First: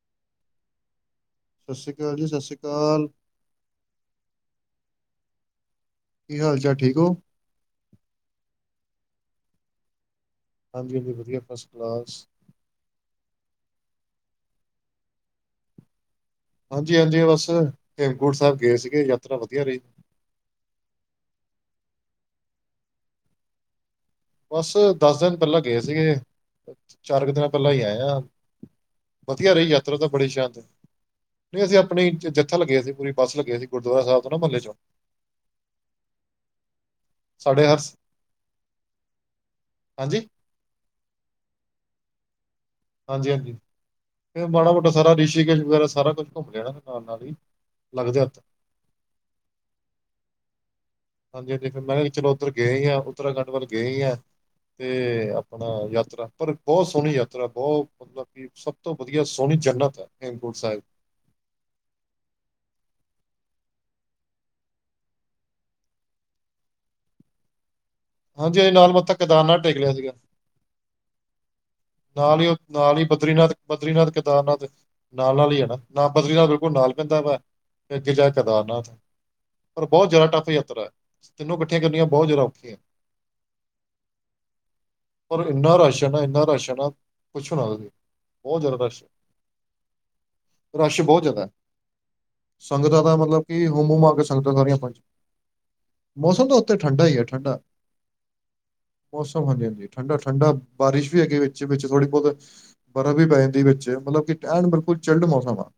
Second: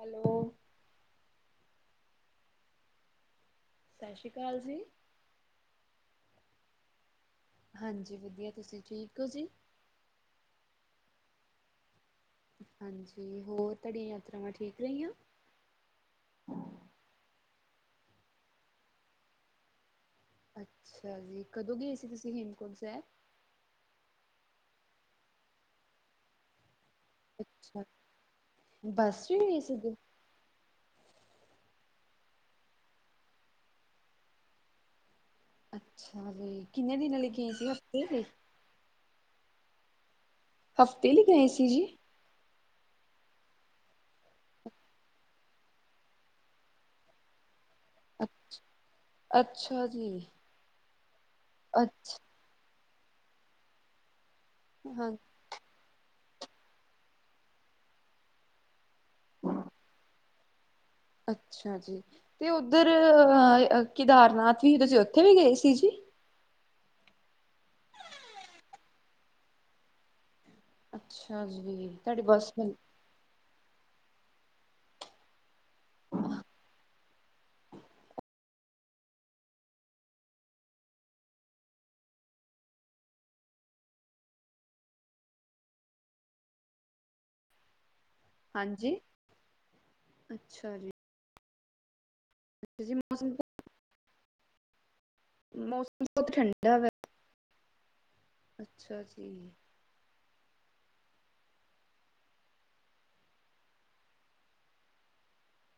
Hello ਸਤਿ ਸ੍ਰੀ ਅਕਾਲ ਜੀ, ਸਤਿ ਸ਼੍ਰੀ ਅਕਾਲ ਸਤਿ ਸ੍ਰੀ ਅਕਾਲ ਜੀ ਕੀ ਹਾਲ ਚਾਲ, ਠੀਕ ਹੋ ਹਾਂਜੀ ਵਧੀਆ ਤੁਸੀਂ ਠੀਕ ਹੋ ਜੀ। ਹਾਂਜੀ ਹਾਂਜੀ ਵਧੀਆ ਫਸਟ ਕਲਾਸ। ਹਾਂਜੀ ਹੋਰ ਤੁਹਾਡੀਆਂ ਯਾਤਰਾਵਾਂ ਠੀਕ ਰਹੀਆਂ। ਹੇਮਕੁੰਠ ਸਾਹਿਬ ਗਏ ਸੀਗੇ, ਯਾਤਰਾ ਵਧੀਆ ਰਹੀ। ਅੱਛਾ ਜੀ ਕਦੋਂ ਗਏ ਸੀ ਤੁਸੀਂ ਹੇਮਕੁੰਠ ਸਾਹਿਬ। ਬਸ ਦੱਸ ਦਿਨ ਪਹਿਲਾਂ ਗਏ ਸੀਗੇ। ਚਾਰ ਕੁ ਦਿਨਾਂ ਪਹਿਲਾਂ ਹੀ ਅੱਛਾ, ਆਏਆ, ਬੱਸ 'ਚ ਵਧੀਆ ਗਏ ਰਹੀ ਸੀਗੇ? ਯਾਤਰਾ, ਤਾਂ ਬੜੀ ਸ਼ਾਨਦ ਨਹੀਂ ਅਸੀਂ ਆਪਣੇ ਜੱਥਾ ਲੱਗਿਆ ਸੀ, ਪੂਰੀ ਬੱਸ ਲੱਗਿਆ ਸੀ ਗੁਰਦੁਆਰਾ ਸਾਹਿਬ ਤੋਂ ਨਾ ਮਹੱਲੇ ਚੋਂ ਅੱਛਾ ਵੀ ਕਿੰਨੇ ਦਿਨਾਂ ਲਈ ਗਏ ਸਾਡੇ ਸੀ, ਹਰ ਹਫ਼ਤੇ ਦੇ ਹਾਂਜੀ ਹਫ਼ਤੇ ਲਈ ਗਏ ਸੀ ਜੀ। ਹਾਂਜੀ ਹਾਂਜੀ ਫਿਰ ਮਾੜਾ ਮੋਟਾ ਸਾਰਾ ਰਿਸ਼ੀਕੇਸ਼ ਵਗੈਰਾ, ਸਾਰਾ ਕੁੱਛ ਘੁੰਮ ਲਿਆ ਨਾ, ਨਾਲ ਨਾਲ ਹੀ। ਲੱਗਦੇ ਅ ਹੱਥ ਅੱਛਾ ਜੀ ਹਾਂਜੀ ਹਾਂਜੀ ਫਿਰ ਮੈਂ ਚਲੋ ਉੱਧਰ ਗਏ ਹੀ ਹ ਉੱਤਰਾਖੰਡ ਵੱਲ ਗਏ ਹੀ ਆ ਹਾਂ ਤੇ ਆਪਣਾ ਯਾਤਰਾ ਪਰ ਬਹੁਤ ਸੋਹਣੀ ਯਾਤਰਾ, ਬਹੁਤ ਮਤਲਬ ਕਿ ਸਭ ਸਭ ਤੋਂ ਵਧੀਆ ਸੋਹਣੀ ਜਨਨਤ ਹੈਮਕੁੰਠ ਸਾਹਿਬ। ਅੱਛਾ ਜੀ ਤੇ ਉੱਧਰ ਕੇਦਾਰਨਾਥ ਵੀ ਤੁਸੀਂ ਉੱਥੇ ਵੀ ਗਏ ਸੀ ਜੀ। ਹਾਂਜੀ ਅ ਨਾਲ ਮੱਥਾ ਕਿਦਾਰ ਨਾਲ ਟੇਕ ਲਿਆ ਸੀਗਾ ਅੱਛਾ ਜੀ ਤੁਹਾਡੀ ਨਾਲ ਹੀ ਬੱਸ ਉਹ ਨਾਲ ਹੀ ਬਦਰੀਨਾਥ ਬਦਰੀਨਾਥ, ਕੇਦਾਰਨਾਥ ਨਾਲ ਨਾਲ ਹੀ ਹੈ ਨਾ ਨਾ ਬਦਰੀਨਾਥ ਬਿਲਕੁਲ ਨਾਲ ਪੈਂਦਾ ਹੈ। ਫੇਰ ਅਗੇ ਜਾਕੇ ਕੇਦਾਰਨਾਥ ਪਰ ਬਹੁਤ ਜ਼ਿਆਦਾ ਟੱਫ ਯਾਤਰਾ ਹੈ ਤਿਨੋ ਇਕੱਠੀਆਂ ਕਰਨੀਆਂ ਬਹੁਤ ਜ਼ਿਆਦਾ ਔਖੀਆਂੀਆਂ। ਪਰ ਇੰਨਾ ਰਸ਼ ਏ ਇੰਨਾ ਰਸ਼ ਪੁਛੋ ਨਾ ਤੁਸੀ ਬਹੁਤ ਜ਼ਿਆਦਾ ਹਾਂਜੀ। ਰਸ਼। ਅੱਛਾ ਜੀ, ਰਸ਼ ਹੀ ਬਹੁਤ ਜ਼ਿਆਦਾ ਐ। ਅੱਛਾ ਜੀ ਸੰਗਤਾਂ ਦਾ ਮੌਸਮ ਮਤਲਬ ਕਿ ਹੁਮਹੁਮਾਕੇ ਸੰਗਤਾਂ ਸਾਰੀਆਂ ਪੰਜ ਮੌਸਮ ਬਹੁਤ ਮੌਸਮ ਤਾਂ ਉੱਥੇ ਠੰਡਾ ਵੈ ਠੰਢਾ ਹੀ ਹੈ ਠੰਡਾ। ਅੱਛਾ ਜੀ ਮੌਸਮ ਹਾਂਜੀ ਹਾਂਜੀ ਠੰਡਾ ਠੰਡਾ ਬਾਰਿਸ਼ ਵੀ ਹੈਗੀ ਵੇ। ਵਿੱਚ-ਵਿੱਚ ਥੋੜੀ ਬਹੁਤ ਬਰਫ਼ ਵੀ ਪੈ ਜਾਂਦੀ ਵਿੱਚ ਮਤਲਬ ਕਿ ਐਨ ਬਿਲਕੁਲ ਚਿਲਡ ਮੌਸਮ ਆ।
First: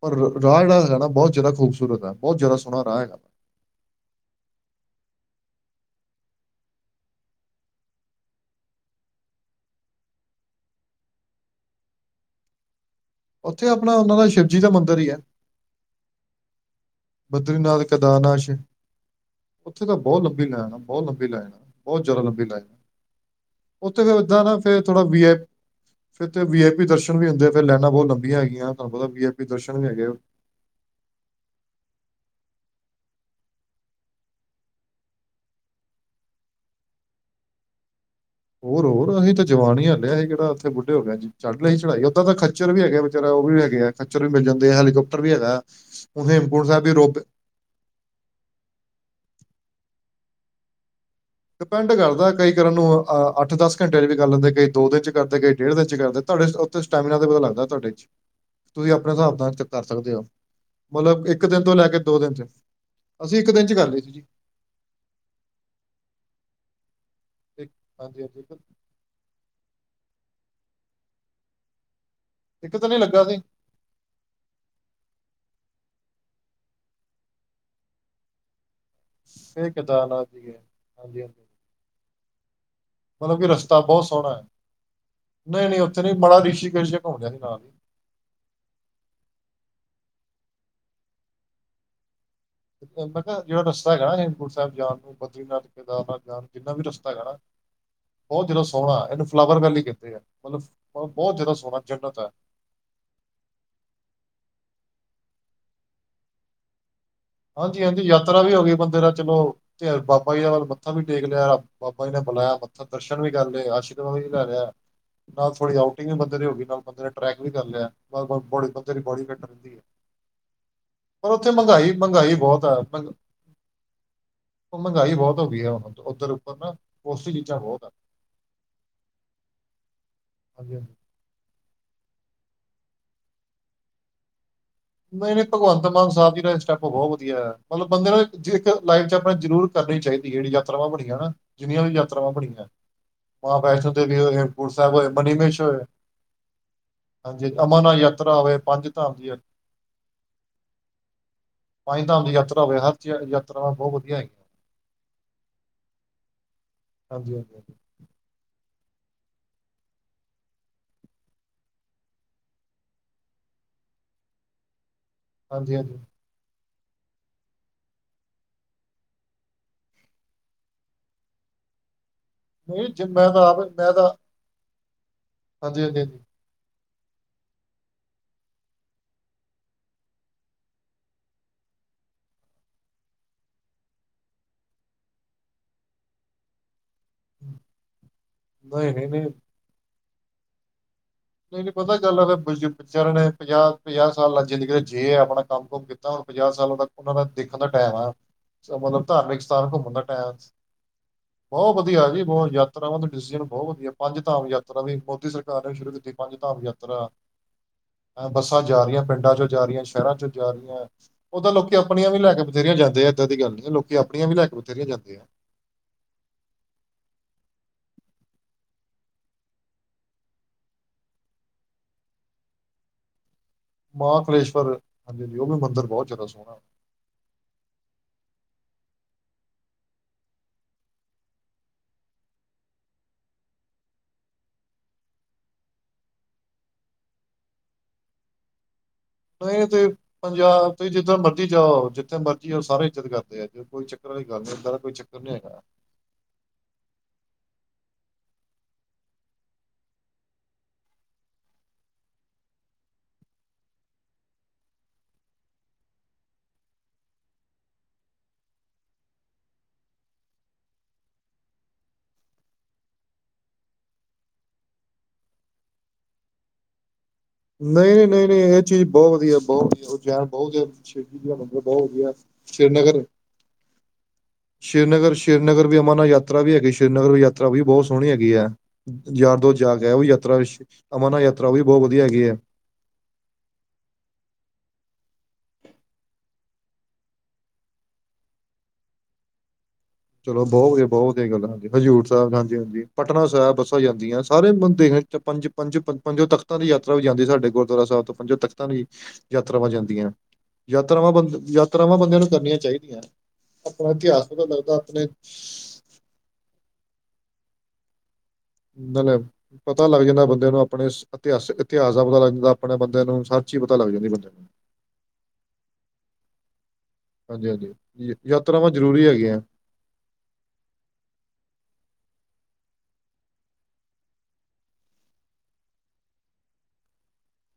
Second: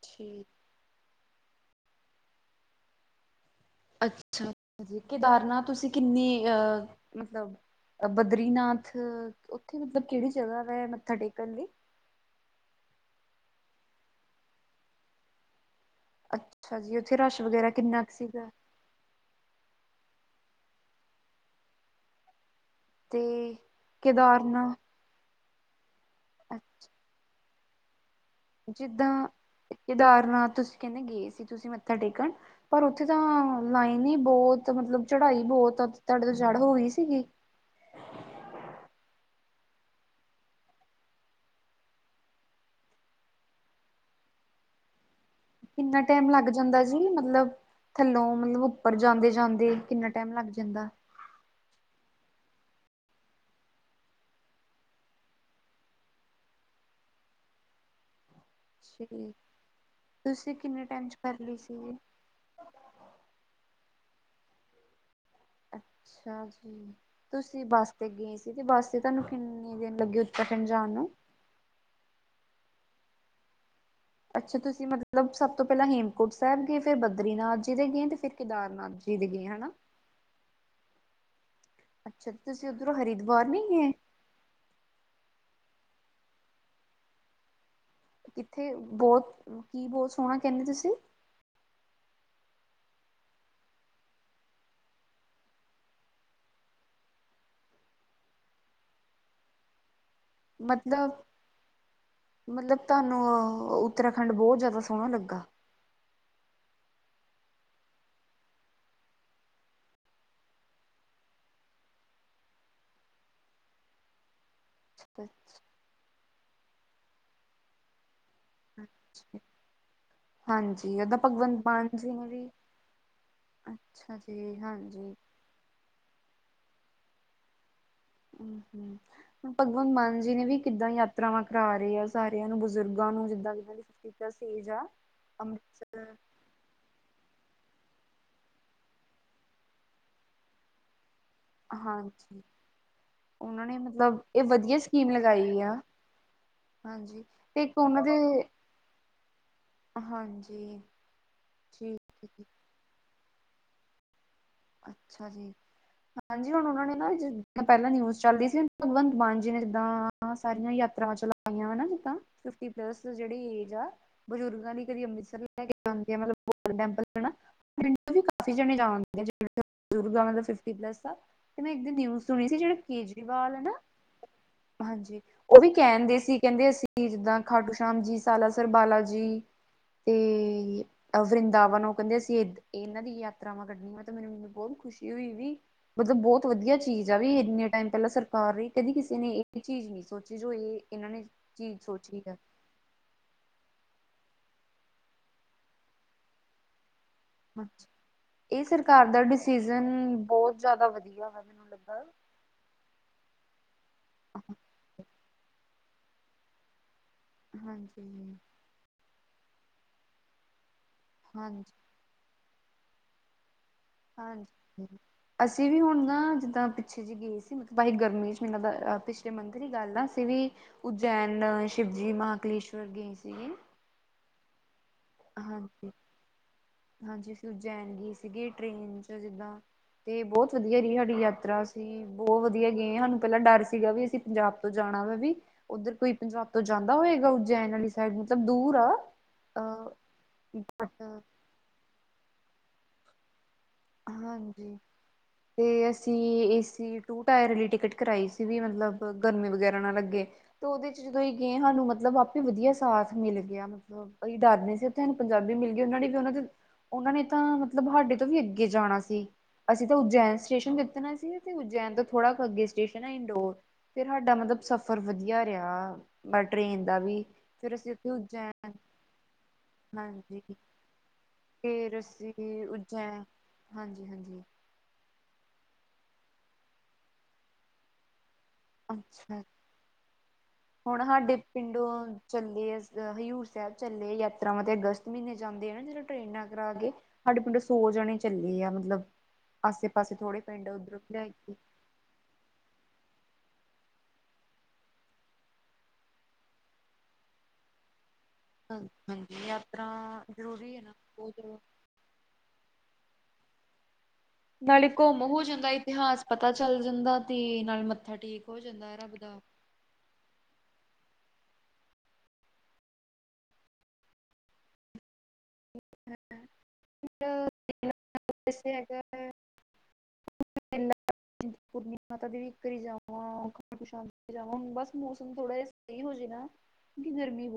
ਪਰ ਠੀਕ ਰਾਹ ਜਿਹਣਾ ਹੈਗਾ ਨਾ ਬਹੁਤ ਜ਼ਿਆਦਾ ਖੂਬਸੂਰਤ ਹੈ। ਬਹੁਤ ਜਿਆਦਾ ਸੋਹਣਾ ਰਾਹ ਹੈਗਾ। ਅੱਛਾ ਜੀ ਕੇਦਾਰਨਾਥ ਤੁਸੀਂ ਕਿੰਨੀ ਅ-ਅ ਮਤਲਬ ਬਦਰੀਨਾਥ ਉੱਥੇ ਮਤਲਬ ਕਿਹੜੀ ਜਗ੍ਹਾ ਵ ਮੱਥਾ ਟੇਕਣ ਲਈ। ਉੱਥੇ ਆਪਣਾ ਉਹਨਾਂ ਦਾ ਸ਼ਿਵਜੀ ਦਾ ਮੰਦਿਰ ਹੀ ਹੈ। ਅੱਛ। ਬਦਰੀਨਾਥ ਕੇਦਾਰਨਾਥ ਚ ਉੱਥੇ ਤਾਂ ਬਹੁਤ ਲੰਬੀ ਲਾਈਨ, ਬਹੁਤ ਲੰਬੀ ਲਾਈਨ ਆ ਬਹੁਤ ਜ਼ਿਆਦਾ ਲੰਬੀ ਲਾਈਨ ਆ। ਤੇ ਉਥੇ ਫੇਰ ਏਦਾਂ ਨਾ ਫੇਰ ਕੇਦਾਰਨਾਥ ਥੋੜਾ ਵੀਆਈ ਫਿਰ ਤੇ ਵੀਆਈਪੀ ਦਰਸ਼ਨ ਵੀ ਹੁੰਦੇ ਫਿਰ ਲਾਈਨਾਬਹੁਤ ਲੰਬੀ ਜਿੱਦਾ ਕੇਦਾਰਨਾਥ ਤੁਸੀਂ ਕਹਿੰਦੇ ਗਏ ਸੀ ਤੁਸੀ ਮ ਮੱਥਾ ਟੇਕਣ ਪਰ ਉੱਥੇ ਤਾਂ ਲਾਈਨ ਹੀ ਬੋਤ ਮਤਲਬ ਚੜਾਈ ਬੋਤ ਤੁਹਾਡੇ ਤੋਂ ਚੜ ਹੋਈ ਈਸੀਗੀ। [unintelligible] ਹੋਰ ਹੋਰ ਅਸੀਂ ਤਾ ਜਵਾਨ ਹੀ ਆ ਹਲੇ ਅਸੀ ਕਿਹੜਾ ਉੱਥੇ ਬੁਢੇ ਹੋਗੇ ਅੱਜ ਹੀ ਚੜ੍ਹ ਲਈ ਸੀ ਚੜਾਈ ਓਦਾਂ ਤਾਂ ਖੱਚਰ ਵੀ ਹੈਗਾ ਵਿਚਾਰਾ। ਉਹ ਵੀ ਹੈਗੇ ਆ ਖੱਚਰ ਵੀ ਮਿਲ ਜਾਂਦੇ ਆ ਹੈਲੀਕੋਪ ਕਿੰਨਾ ਟਾਈਮ ਲੱਗ ਜਾਂਦਾ ਜੀ, ਮਤਲਬ ਥੱਲੋਂ ਮਤਲਬ ਉੱਪਰ ਜਾਂਦੇ- ਜਾਂਦੇ। [inaudible] ਕਿੰਨਾ ਟਾਈਮ ਲੱਗ ਜਾਂਦਾ। ਡਿਪੈਂਡ ਕਰਦਾ ਕਈ ਕਰਨ ਨੂੰ, ਅਹ ਅੱਠ -ਦਸ ਘੰਟਿਆਂ ਚ ਵੀ ਕਰ ਲੈਂਦੇ, ਕਈ ਦੋ ਦਿਨ ਚ ਕਰਦੇ, ਕਈ ਡੇਢ ਦਿਨ ਚ ਕਰਦੇ ਤਾਂ ਤੁਹਾਡੇ ਉਥੇ, ਸਟੈਮੀਨਾ ਦਾ ਪਤਾ ਲੱਗਦਾ ਤੁਹਾਡੇ ਚ ਤੁਸੀਂ ਜੀ ਆਪਣੇ ਹਿਸਾਬ ਨਾਲ ਕਰ ਸਕਦੇ ਹੋ, ਤੁਸੀਂ ਕਿੰਨੇ ਟਾਈਮ ਚ ਮਤਲਬ ਕਰ ਇੱਕ ਲਈ ਦਿਨ ਤੋਂ ਲੈ ਸੀ ਕੇ ਦੋ ਦਿਨ ਚ ਅਸੀਂ ਇੱਕ ਦਿਨ ਚ ਕਰ ਲਏ ਸੀ ਜੀ। ਅੱਛਾ ਜੀ, ਤੁਸੀਂ ਇੱਕ- ਬੱਸ ਤੇ ਹਾਂਜੀ ਗਏ ਹਾਂਜੀ ਸੀ ਇੱਕ- ਤੇ ਬੱਸ ਤੇ ਤੁਹਾਨੂੰ ਕਿੰਨੇ ਦਿਨ ਲੱਗੇ? ਕਠਣ ਜਾਨ ਨੂੰ ਇੱਕ ਦਿਨ ਉਹ ਲੱਗਾ ਸੀ। ਅੱਛਾ, ਤੁਸੀਂ ਮਤਲਬ ਸਭ ਤੋਂ ਪਹਿਲਾਂ ਹੇਮਕੁੰਟ ਸਾਹਿਬ ਗਏ ਫਿਰ ਬਦਰੀਨਾਥ ਜੀ ਦੇ ਗਏ ਤੇ ਫਿਰ ਕੇਦਾਰਨਾਥ ਜੀ। ਦੇ ਗਏ ਫੇਰ ਹਨਾ ਕੇਦਾਰਨਾਥ ਜੀ ਗਏ, ਹਾਂਜੀ-ਹਾਂਜੀ ਅੱਛਾ ਤੁਸੀਂ ਉੱਧਰੋਂ ਮਤਲਬ ਕਿ ਹਰਿਦੁਆਰ ਨੀ ਰਸਤਾ ਗਏ ਬਹੁਤ ਸੋਹਣਾ ਏ, ਨਹੀਂ ਨਹੀਂ ਉਥੇ ਇਥੇ ਨੀ [inaudible] ਬੜਾ ਰਿਸ਼ੀਕੇਸ਼ ਘੁੰਮਦੇ ਸੀ ਨਾਲ। ਕਿੱਥੇ ਬਹੁਤ ਕੀ ਬਹੁਤ ਸੋਹਣਾ ਕਹਿੰਦੇ ਤੁਸੀਂ? ਮੈਂ ਕਿਹਾ ਜਿਹੜਾ ਰਸਤਾ ਹੈਗਾ ਨਾ ਹੇਮਕੁੰਟ ਸਾਹਿਬ ਜਾਣ ਨੂੰ ਬਦਰੀਨਾਥ ਕੇਦਾਰਨਾਥ ਜਾਣ ਨੂੰ ਜਿੰਨਾ ਵੀ ਰਸਤਾ ਹੈਗਾ ਨਾ ਬਹੁਤ ਜਾਦਾ ਸੋਹਣਾ ਇਹਨੂੰ ਫਲਾਵਰ ਵੈਲੀ ਕੰਦੇ ਆ। ਬ- ਮਤਲਬ- ਬਹੁਤ ਜ਼ਿਆਦਾ ਸੋਹਣਾ ਜੰਨਤ ਹੈ ਮਤਲਬ ਤੁਹਾਨੂੰ ਅ ਉੱਤਰਾਖੰਡ ਬਹੁਤ ਜ਼ਿਆਦਾ ਹੋ ਸੋਹਣਾ ਲੱਗਾ। ਹਾਂਜੀ ਹਾਂਜੀ ਯਾਤਰਾ ਵੀ ਹੋ ਗਈ ਬੰਦੇ ਦਾ ਚਲੋ ਤੇ ਬਾਬਾ ਜੀ ਦਾ ਵੱਲ ਮੱਥਾ ਵੀ ਟੇਕ ਲਿਆ ਬਾਬਾ ਜੀ ਨੇ ਬਣਾਇਆ ਪੱਥਰ ਦਰਸ਼ਨ ਵੀ ਕਰ ਲਏਆਸ਼ੀਰਵਾਦ ਵੀ ਲੈ ਲਿਆ। ਨਾਲ ਥੋੜ੍ਹੀ ਆਊਟਿੰਗ ਵੀ ਬੰਦੇ ਦੀ ਹੋਗੀ ਨਾਲ ਬੰਦੇ ਨੇ ਟਰੈਕ ਵੀ ਕਰ ਲਿਆ। ਨਾਲ-ਨਾਲ ਬੋਡੀ ਬੰਦੇ ਦੀ ਅੱਛਾ, ਬੋਡੀਫਿੱਟ ਰਹਿੰਦੀ ਹੈ, ਹਾਂਜੀ ਓਦਾਂ ਪਰ ਉੱਥੇ ਭਗਵੰਤ ਮਾਨ ਮਹਿੰਗਾਈ ਜੀ ਨੇ ਮਹਿੰਗਾਈ ਵੀ ਬਹੁਤ ਹੈ ਅੱਛਾ ਜੀ ਹਾਂਜੀ ਮਹਿੰਗਾ--ਮਹਿੰਗਾਈ ਬਹੁਤ ਹੋ ਗਈ ਆ। ਉੱਧਰ ਉੱਪਰ ਨਾ ਪੋਸ਼ਟੀ ਚੀਜ਼ਾਂ ਬਹੁਤ ਐ। ਹਮ ਹਮ ਭਗਵੰਤ ਮਾਨ ਜੀ ਨੇ ਵੀ ਹਾਂਜੀ ਹਾਂਜੀ। ਕਿੱਦਾਂ ਯਾਤਰਾਵਾਂ ਕਰਾ ਰੇ ਆ। ਸਾਰਿਆਂ ਨੂੰ ਬਜ਼ੁਰਗਾਂ ਨੂੰ ਜਿੱਦਾਂ ਕਿਦਾ ਕਿ ਫਿਫਟੀ ਪਲਸ। ਨਹੀਂ -ਨਹੀਂ, ਭਗਵੰਤ ਮਾਨ ਸਾਹਿਬ ਜੀ ਦਾ ਇਹ ਸਟੈਪ ਬਹੁਤ ਵਧੀਆ। ਮਤਲਬ ਬੰਦੇ ਨੇ ਇੱਕ ਲਾਈਫ ਚ ਆਪਣਾ ਜ਼ਰੂਰ ਕਰਨੀ ਚਾਹੀਦੀ, ਜਿਹੜੀ ਯਾਤਰਾਵਾਂ ਬਣੀਆਂ ਨਾ। ਜਿੰਨੀਆਂ ਵੀ ਯਾਤਰਾਵਾਂ ਹਾਂਜੀ ਬਣੀਆਂ ਮਾਂ ਉਹਨਾਂ ਨੇ ਵੈਸ਼ਨੋ ਦੇਵੀ, ਮਤਲਬ ਇਹ ਹੇਮਕੁੰਟ ਵਧੀਆ ਸਾਹਿਬ ਹੋਏ ਸਕੀਮ ਲਗਾਈ ਆ ਮਨੀਮਹੇਸ਼ਰ। ਹਾਂਜੀ, ਤੇ ਇੱਕ ਅਮਰਨਾਥ ਉਹਨਾਂ ਦੇ ਯਾਤਰਾ ਆਵੇ ਪੰਜ ਧਾਮ ਦੀ ਹੈ। ਹਾਂਜੀ, ਠੀਕ ਪੰਜ ਧਾਮ ਹੈ ਦੀ ਜੀ। ਯਾਤਰਾ ਹੋਵੇ ਹਰ ਯਾਤਰਾਵਾਂ, ਬਹੁਤ ਵਧੀਆ ਹੈਗੀਆਂ। ਅੱਛਾ ਜੀ, ਹਾਂਜੀ ਹੁਣ ਉਹਨਾਂ ਨੇ ਹਾਂਜੀ ਹਾਂਜੀ ਨਾ ਹਾਂਜੀ ਪਹਿਲਾਂ ਨਿਊਜ਼ ਚੱਲਦੀ ਸੀ। ਭਗਵੰਤ ਮਾਨ ਜੀ ਨੇ, ਜਿੱਦਾਂ ਸਾਰੀਆਂ ਯਾਤਰਾ ਚਲਾਵਾਈਆਂ ਵ ਨਾ ਜਿੱਦਾਂ ਫਿਫਟੀ ਪਲੱਸ ਜਿਹੜੀ ਬਜ਼ੁਰਗਾਂ ਦੀ ਦੀ ਅੰਮ੍ਰਿਤਸਰ ਲੈ ਕੇ ਹਾਂਜੀ ਹਾਂਜੀ ਜਾਂਦੀ ਆ, ਮਤਲਬ ਗੋਲਡਨ ਟੈਂਪਲ ਹੈ ਨਾ, ਪਿੰਡ ਤੋਂ ਵੀ ਕਾਫੀ ਜਣੇ ਜਾ ਰਹੇ। ਫਿਫਟੀ ਪਲੱਸ ਦਾ, ਮੈਂ ਇੱਕ ਦਿਨ ਨਿਊਜ਼ ਸੁਣੀ ਸੀ ਜਿਹੜੇ ਨਹੀਂ ਜ ਮੈਂ ਤਾਂ, ਕੇਜਰੀਵਾਲ ਹੈ ਨਾ ਮੈਂ ਤਾਂ ਹਾਂਜੀ, ਉਹ ਵੀ ਹਾਂਜੀ ਹਾਂਜੀ ਕਹਿਣਦੇ ਹਾਂਜੀ ਸੀ ਕਹਿੰਦੇ ਅਸੀਂ ਜਿੱਦਾਂ ਖਾਟੂ ਸ਼ਾਮ ਜੀ, ਸਾਲਾ ਸਰ ਬਾਲਾ ਜੀ ਤੇ ਵਰਿੰਦਾਵਨ, ਉਹ ਕਹਿੰਦੇ ਅਸੀਂ ਇਹਨਾਂ ਦੀ ਯਾਤਰਾਵਾਂ ਕੱਢਣੀਆਂ। ਮੈਨੂੰ ਮਨੂੰ ਬਹੁਤ ਖੁਸ਼ੀ ਹੋਈ ਵੀ, ਮਤਲਬ ਬਹੁਤ ਵਧੀਆ ਚੀਜ਼ ਆ ਵੀ ਇੰਨੇ ਟਾਈਮ ਪਹਿਲਾਂ ਸਰ ਕਰ ਰਹੀ ਕਦੀ ਨਹੀਂ ਨਹੀਂ ਕਿਸੇ ਨਹੀਂ ਨੇ ਇਹ ਚੀਜ਼ ਨਹੀਂ ਸੋਚੀ ਜੋ ਇਹ ਇਹਨਾਂ ਨੇ ਨਹੀਂ- ਨਹੀਂ, ਚੀਜ਼ ਪਤਾ ਗੱਲ ਸੋਚੀ ਆ ਹੈ ਚਰਨ ਪੰਜਾਬ ਪੰਜਾਹ ਸਾਲ ਲੱਜਦ ਜੇ ਆਪਣਾ ਕੰਮ ਕੁਮ ਕੀਤਾ, ਹੁਣ ਪੰਜਾਹ ਸਾਲਾਂ ਦਾ ਉਹਨਾਂ ਦਾ ਦੇਖਣ ਦਾ ਟਾਈਮ ਆ ਇਹ ਮਤਲਬ ਸਰਕਾਰ ਦਾ ਧਾਰਮਿਕ ਸਥਾਨ ਡਿਸੀਜ਼ਨ ਘੁੰਮਣ ਦਾ ਟਾਈਮ ਬਹੁਤ ਜ਼ਿਆਦਾ ਵਧੀਆ ਵਾ ਮੈਨੂੰ ਬਹੁਤ ਲੱਗਾ ਵਧੀਆ ਜੀ, ਬਹੁਤ ਯਾਤਰਾਵਾਂ ਦਾ ਡਸੀ ਬਹੁਤ ਵਧੀਆ ਪੰਜ -ਧਾਮ ਯਾਤਰਾ ਵੀ ਮੋਦੀ ਸਰ ਨੇ ਸ਼ੁਰੂ ਕੀਤੀ, ਪੰਜ ਧਾਮ ਯਾਤਰਾ ਹਾਂਜੀ ਬੱਸਾਂ ਜਾ ਰਹੀਆਂ ਪਿੰਡ ਪਿੰਡਾਂ ਚੋ ਜਾ ਰਹੀਆਂ, ਸ਼ਹਿਰਾਂ ਚੋ ਜਾ ਰਹੀਆਂ ਉਹ ਤਾਂ ਹਾਂਜੀ ਲੋਕੀ ਆਪਣੀਆਂ ਵੀ ਲੈ ਕੇ ਬਥੇਰੀਆਂ ਜਾਂਦੇ ਆ, ਏਦਾਂ ਦੀ ਗੱਲ ਨਹੀਂ ਹੈ ਲੋਕ ਹਾਂਜੀ, ਅਸੀਂ ਵੀ ਹੁਣ ਨਾ ਜਿੱਦਾਂ ਪਿੱਛੇ ਜੇ ਗਏ ਸੀ ਮ ਭਾਈ ਗਰਮੀ ਚ ਮੈਨੂੰ ਲੱਗਦਾ, ਪਿਛਲੇ ਮੰਥ ਹੀ ਗੱਲ ਆ, ਅਸੀ ਵੀ ਉਜੈਨ, ਸ਼ਿਵਜੀ, ਮਹਕਲੇਸ਼ ਵਰ ਗਏ ਸੀ ਗੇ। ਮਹਾਂਕਲੇਸ਼ਵਰ। ਹਾਂਜੀ ਹਾਂਜੀ ਅਸੀਂ ਉਜਜੈਨਗੀ ਸੀਗੇ ਟ੍ਰੇਨ ਚ ਜਿੱਦਾਂ [unintelligible] ਤੇ ਬਹੁਤ ਵਧੀਆ ਸਾਡੀ ਯਾਤਰਾ ਅਸੀਂ ਬਹੁਤ ਵਧੀਆ ਗਏ ਸਾਨੂੰ ਪਹਿਲਾਂ ਡਰ ਸੀਗਾ ਵੀ ਅਸੀਂ ਪੰਜਾਬ ਤੋਂ ਜਾਣਾ ਵੀ ਉੱਧਰ ਕੋਈ ਪੰਜਾਬ ਤੋਂ ਜਾਂਦਾ ਹੋਏਗਾ ਉਜੈਨ ਵਾਲੀ ਸਾਈਡ ਮਤਲਬ ਦੂਰ ਆ ਅ ਨਹੀਂ ਤੇ ਪੰਜਾਬ ਤੁਸੀਂ ਬਟ ਜਿੱਦਾਂ ਮਰਜ਼ੀ ਜਾਓ ਜਿੱਥੇ ਮਰਜ਼ੀ ਆਓ ਸਾਰੇ ਇੱਜਤ ਕਰਦੇ ਆ ਕੋਈ ਚੱਕਰ ਵਾਲੀ ਗੱਲ ਨਹੀਂ ਏਦਾਂ ਹਾਂਜੀ, ਦਾ ਕੋਈ ਚੱਕਰ ਨਹੀਂ ਹੈਗਾ। ਤੇ ਅਸੀਂ ਏਸੀ ਟੂ ਟਾਇਰ ਟਿਕਟ ਕਰਾਈ ਸੀ, ਵੀ ਮਤਲਬ ਗਰਮੀ ਵਗੈਰਾ ਨਾ ਲੱਗੇ ਤੇ ਉਹਦੇ ਚ ਜਦੋਂ ਗਏ ਸਾਨੂੰ ਮਤਲਬ ਆਪੇ ਵਧੀਆ ਸਾ ਮਿਲ ਗਿਆ, ਮਤਲਬ ਕੋਈ ਡਰ ਨਹੀਂ ਸੀ ਓਥੇ, ਪੰਜਾਬੀ ਮਿਲ ਗਏ, ਉਹਨਾ ਨੇ ਵੀ ਉਹਨਾਂ ਦੇ ਉਹਨਾਂ ਨੇ, ਤਾਂ ਮਤਲਬ ਸਾਹਾਡੇ ਤੋਂ ਵੀ ਅੱਗੇ ਜਾਣਾ ਸੀ। ਅਸੀਂ ਤਾਂ ਉਜੈਨ ਸਟੇਸ਼ਨ ਤੇ ਉਤਰਨਾ ਸੀ, ਤੇ ਉਜੈਨ ਤੋਂ ਥੋੜਾ ਅੱਗੇ ਸਟੇਸ਼ਨ ਹੈ ਇੰਦੌਰ ਫਿਰ ਸਾਡਾ ਮਤਲਬ ਸਫ਼ਰ ਵਧੀਆ ਰਿਹਾ, ਟ੍ਰੇਨ ਦਾ ਵੀ ਫਿਰ ਅਸੀਂ ਨਹੀਂ -ਨਹੀਂ, ਉੱਥੇ ਨਹੀਂ- ਨਹੀਂ, ਇਹ ਉਜੈਨ ਚੀਜ਼ ਬਹੁਤ ਵਧੀਆ, ਬਹੁਤ ਵਧੀਆ ਉਹ ਜਾਣ ਹਾਂਜੀ ਬਹੁਤ ਵਧੀਆ, ਬਹੁਤ ਵਧੀਆ ਉਜਾ ਸ਼੍ਰੀਨਗਰ ਹਾਂਜੀ -ਹਾਂਜੀ। ਰ ਸ਼੍ਰੀ ਨਗਰ ਵੀ, ਅਮਰ ਨਾਲ ਯਾਤਰਾ ਵੀ ਹੈਗੀ, ਸ਼੍ਰੀ ਨਗਰ ਵੀ ਯਾਤਰਾ ਵੀ ਬਹੁਤ ਸੋਹਣੀ ਹੈਗੀ ਹੈ। ਯਾਰ ਅੱਛਾ ਦੋ ਜਾ ਕੇ ਉਹ ਵੀ ਯਾਤਰਾ ਹੁਣ ਅਮਰਨਾਥ ਸਾਡੇ ਯਾਤਰਾ ਉਹ ਵੀ ਬਹੁਤ ਪਿੰਡੋਂ ਵਧੀਆ। ਹੈਗੀ ਹੈ। ਚੱਲੇ ਹਜ਼ੂਰ ਸਾਹਿਬ ਚੱਲੇ, ਯਾਤਰਾਵਾਂ ਤੇ ਅਗਸਤ ਮਹੀਨੇ ਜਾਂਦੇ ਆ ਨਾ, ਜਿਹੜਾ ਟਰੇਨਾਂ ਕਰਾ ਕੇ ਸਾਡੇ ਪਿੰਡ ਸੌ ਜਾਣੇ ਚੱਲੇ ਆ ਮਤਲਬ ਆਸੇ ਪਾਸੇ ਥੋੜੇ ਚਲੋ ਪਿੰਡ ਬਹੁਤ ਵਧੀਆ, ਉੱਧਰੋਂ ਬਹੁਤ ਵਧੀਆ ਲੈ ਗੱਲ ਕੇ ਹਾਂਜੀ ਹਜ਼ੂਰ ਸਾਹਿਬ, ਹਾਂਜੀ- ਹਾਂਜੀ। ਪਟਨਾ ਸਾਹਿਬ ਬੱਸਾਂ ਜਾਂਦੀਆਂ, ਸਾਰੇਦੇ ਪੰਜ -ਪੰਜ, ਪੰਜ ਤਖ਼ਤਾਂ ਦੀ ਯਾਤਰਾ ਵੀ ਜਾਂਦੀ ਸਾਡੇ ਗੁਰਦੁਆਰਾ ਸਾਹਿਬ ਤੋਂ ਪੰਜੋਂ ਤਖ਼ਤਾਂ ਦੀ ਹਾਂਜੀ ਯਾਤਰਾਵਾਂ ਯਾਤਰਾ ਜਾਂਦੀਆਂ। ਜ਼ਰੂਰੀ ਹੈ ਨਾ ਯਾਤਰਾਵਾਂ ਬੰ ਬਹੁਤ ਜ਼ਿਆਦਾ ਯਾਤਰਾਵਾਂ ਬੰਦਿਆਂ ਨੂੰ ਕਰਨੀਆਂ ਚਾਹੀਦੀਆਂ, ਆਪਣਾ ਇਤਿਹਾਸ ਲੱਗਦਾ। ਨਾਲੇ ਆਪਣੇ ਘੁੰਮ ਹੋ ਜਾਂਦਾ, ਇਤਿਹਾਸ ਪਤਾ ਚੱਲ ਜਾਂਦਾ ਤੇ ਨਾਲ ਮੱਥਾ ਟੇਕ ਹੋ ਜਾਂਦਾ ਰੱਬ ਨਾਲੇ ਦਾ ਪਤਾ ਲੱਗ ਜਾਂਦਾ ਬੰਦੇ ਨੂੰ ਆਪਣੇ ਇਤਿਹਾਸ ਇਤਿਹਾਸ ਦਾ ਪਤਾ ਲੱਗ ਜਾਂਦਾ ਆਪਣੇ ਬੰਦਿਆ [unintelligible] ਨੂੰ ਹਰ ਚੀਜ਼ ਪਤਾ ਲੱਗ ਜਾਂਦੀ ਬੰਦੇ ਨੂੰ [inaudible] ਹਾਂਜੀ ਹਾਂਜੀ ਯਾਤਰਾਵਾਂ ਜ਼ਰੂਰੀ ਹੈਗ ਆ [unintelligible] ਪੂਰਨੀਮੀ ਮਾਤਾ ਦੇ ਵੀ [unintelligible] ਕਰ ਜਾਵਾਂ ਖਣ ਪਛ ਜਾਵੁਣ ਬਸ ਮੌਸਮ ਥੋੜਾ ਜਹਾ ਸਹੀ ਹੋ ਜਾੇ ਨਾ ਕਿਕਿ ਗਰਮੀ [unintelligible]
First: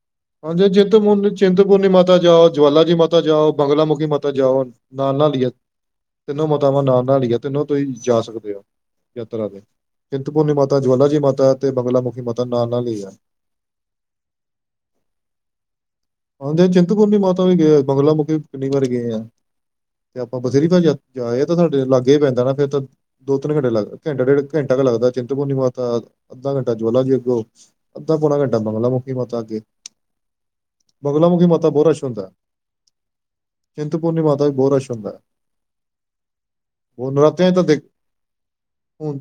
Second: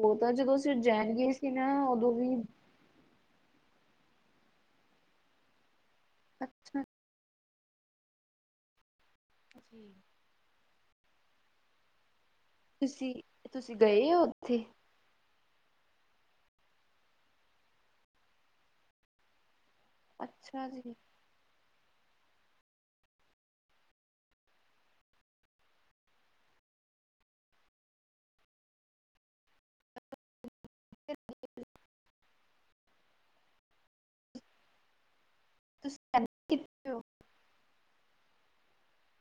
ਹਾਂਜੀ ਅਸੀਂ ਉਜੈਨ ਚਿੰਤਪੂਰਨੀ ਗਏ ਸੀ ਨਾ ਚਿੰਤਪੂਰਨੀ ਉਦੋਂ ਮਾਤਾ ਵੀ ਜਾਓ ਜਵਾਲਾ ਜੀ ਮਾਤਾ ਜਾਓ ਬੰਗਲਾਮੁਖੀ ਮਾਤਾ ਜਾਓ ਨਾਲ ਨਾਲ ਹੀ ਆ ਤਿੰਨੋ ਅੱਛਾ ਮਾਤਾਵਾਂ ਨਾਲ ਨਾਲ ਹੀ ਆ ਤਿੰਨੋ ਤੁਸੀ ਹੀਂ ਜਾ ਸਕਦੇ ਹੋ ਯਾਤਰਾ ਤੇ ਜੀ ਚਿੰਤਪੂਰੁਰਨੀ ਮਾਤਾ ਜਵਾਲਾ ਜੀ ਮਾਤਾ ਤੇ ਬੰਗਲਾ ਮੁਖੀ ਮਾ ਤੁਸੀਂ ਤੁਸੀਂ ਗਏ ਹੋ ਉੱਥੇ। ਹਾਂਜੀ, ਚਿੰਤਪੁਰਨੀ ਮਾਤਾ ਵੀ ਗਏ ਬੰਗਲਾ ਮੁਖੀ ਕਿੰਨੀ ਵਾਰੀ ਗਏ ਆ। ਤੇ ਆਪਾਂ ਬਥੇਰੀ ਅੱਛਾ ਜੀ ਜਾਏ ਤਾਂ ਸਾਡੇ। ਲਾਗੇ ਹੀ ਪੈਂਦਾ ਨਾ ਫ਼ਿਰ ਦੋ ਤਿੰਨ ਘੰਟੇ ਲੱਗ ਘੰਟਾ ਡੇਢ ਘੰਟਾ ਲੱਗਦਾ ਚਿੰਤਪੁਰਨੀ ਮਾਤਾ ਅੱਧਾ ਘੰਟਾ। ਜਵਾਲਾ ਜੀ ਅੱਗੋ ਅੱਧਾ ਪੌਣਾ ਘੰਟਾ ਬੰਗਲਾ ਮੁਖੀ ਮਾਤਾ ਤੇ। ਬੰਗਲਾਮੁਖੀ ਮਾਤਾ ਬਹੁਤ ਰਸ਼ ਹੁੰਦਾ। ਚਿੰਤਪੁਰਨੀ ਮਾਤਾ ਵੀ ਬਹੁਤ ਰਸ਼ ਹੁੰਦਾ ਤੁਸੀਂ ਕਿੱਥੇ ਹੋ ਉਹ ਨਰਾਤਿਆਂ ਚ ਤਾਂ। ਹੁਣ।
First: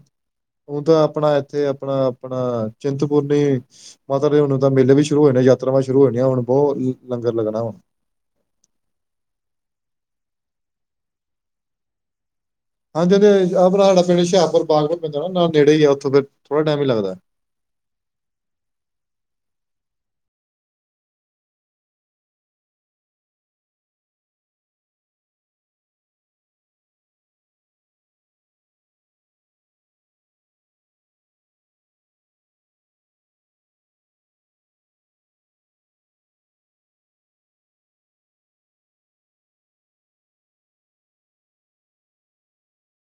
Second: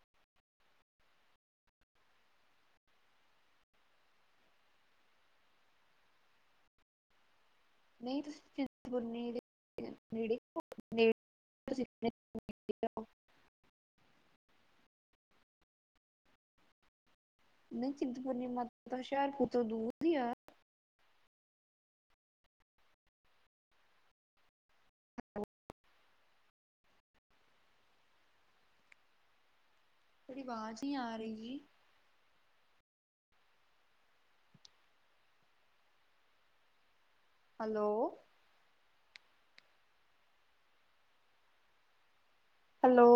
ਉਹ ਤਾਂ ਆਪਣਾ ਇੱਥੇ ਆਪਣਾ ਆਪਣਾ ਚਿੰਤਪੂਰਨੀ ਮਾਤਾ ਦੇ ਹੁਣ ਤਾਂ ਮੇਲੇ ਵੀ। ਸ਼ੁਰੂ ਹੋਏ ਨੇ ਯਾਤਰਾਵਾਂ ਸ਼ੁਰੂ ਹੋਈਆਂ ਹੁਣ ਬਹੁਤ ਲੰਗਰ ਲੱਗਣਾ ਹੁਣ। ਨਹੀਂ ਤੁਸੀਂ ਚਿੰਤਪੂਰਨੀ ਨੇੜੇ ਹੋ? ਹਾਂਜੀ ਹਾਂਜੀ, ਸਾਡਾ ਪਿੰਡ [unintelligible] ਪੈਂਦਾ ਨਾ ਨੇੜੇ ਈ ਉੱਥੇ ਫੇਰ ਥੋੜਾ ਟਾਇਮ ਹੀ ਲੱਗਦਾ। ਨਹੀਂ ਚਿੰਤਪੁਰਨੀ ਮਾਤਾ ਤਾਂ ਹੁਸ਼ਿਆਰਪੁਰ ਤੋਂ ਦੂਰ ਈ ਆ? ਤੁਹਾਡੀ ਆਵਾਜ਼ ਨਹੀਂ ਆ ਰਹੀ ਜੀ। ਹੈਲੋ। ਹੈਲੋ।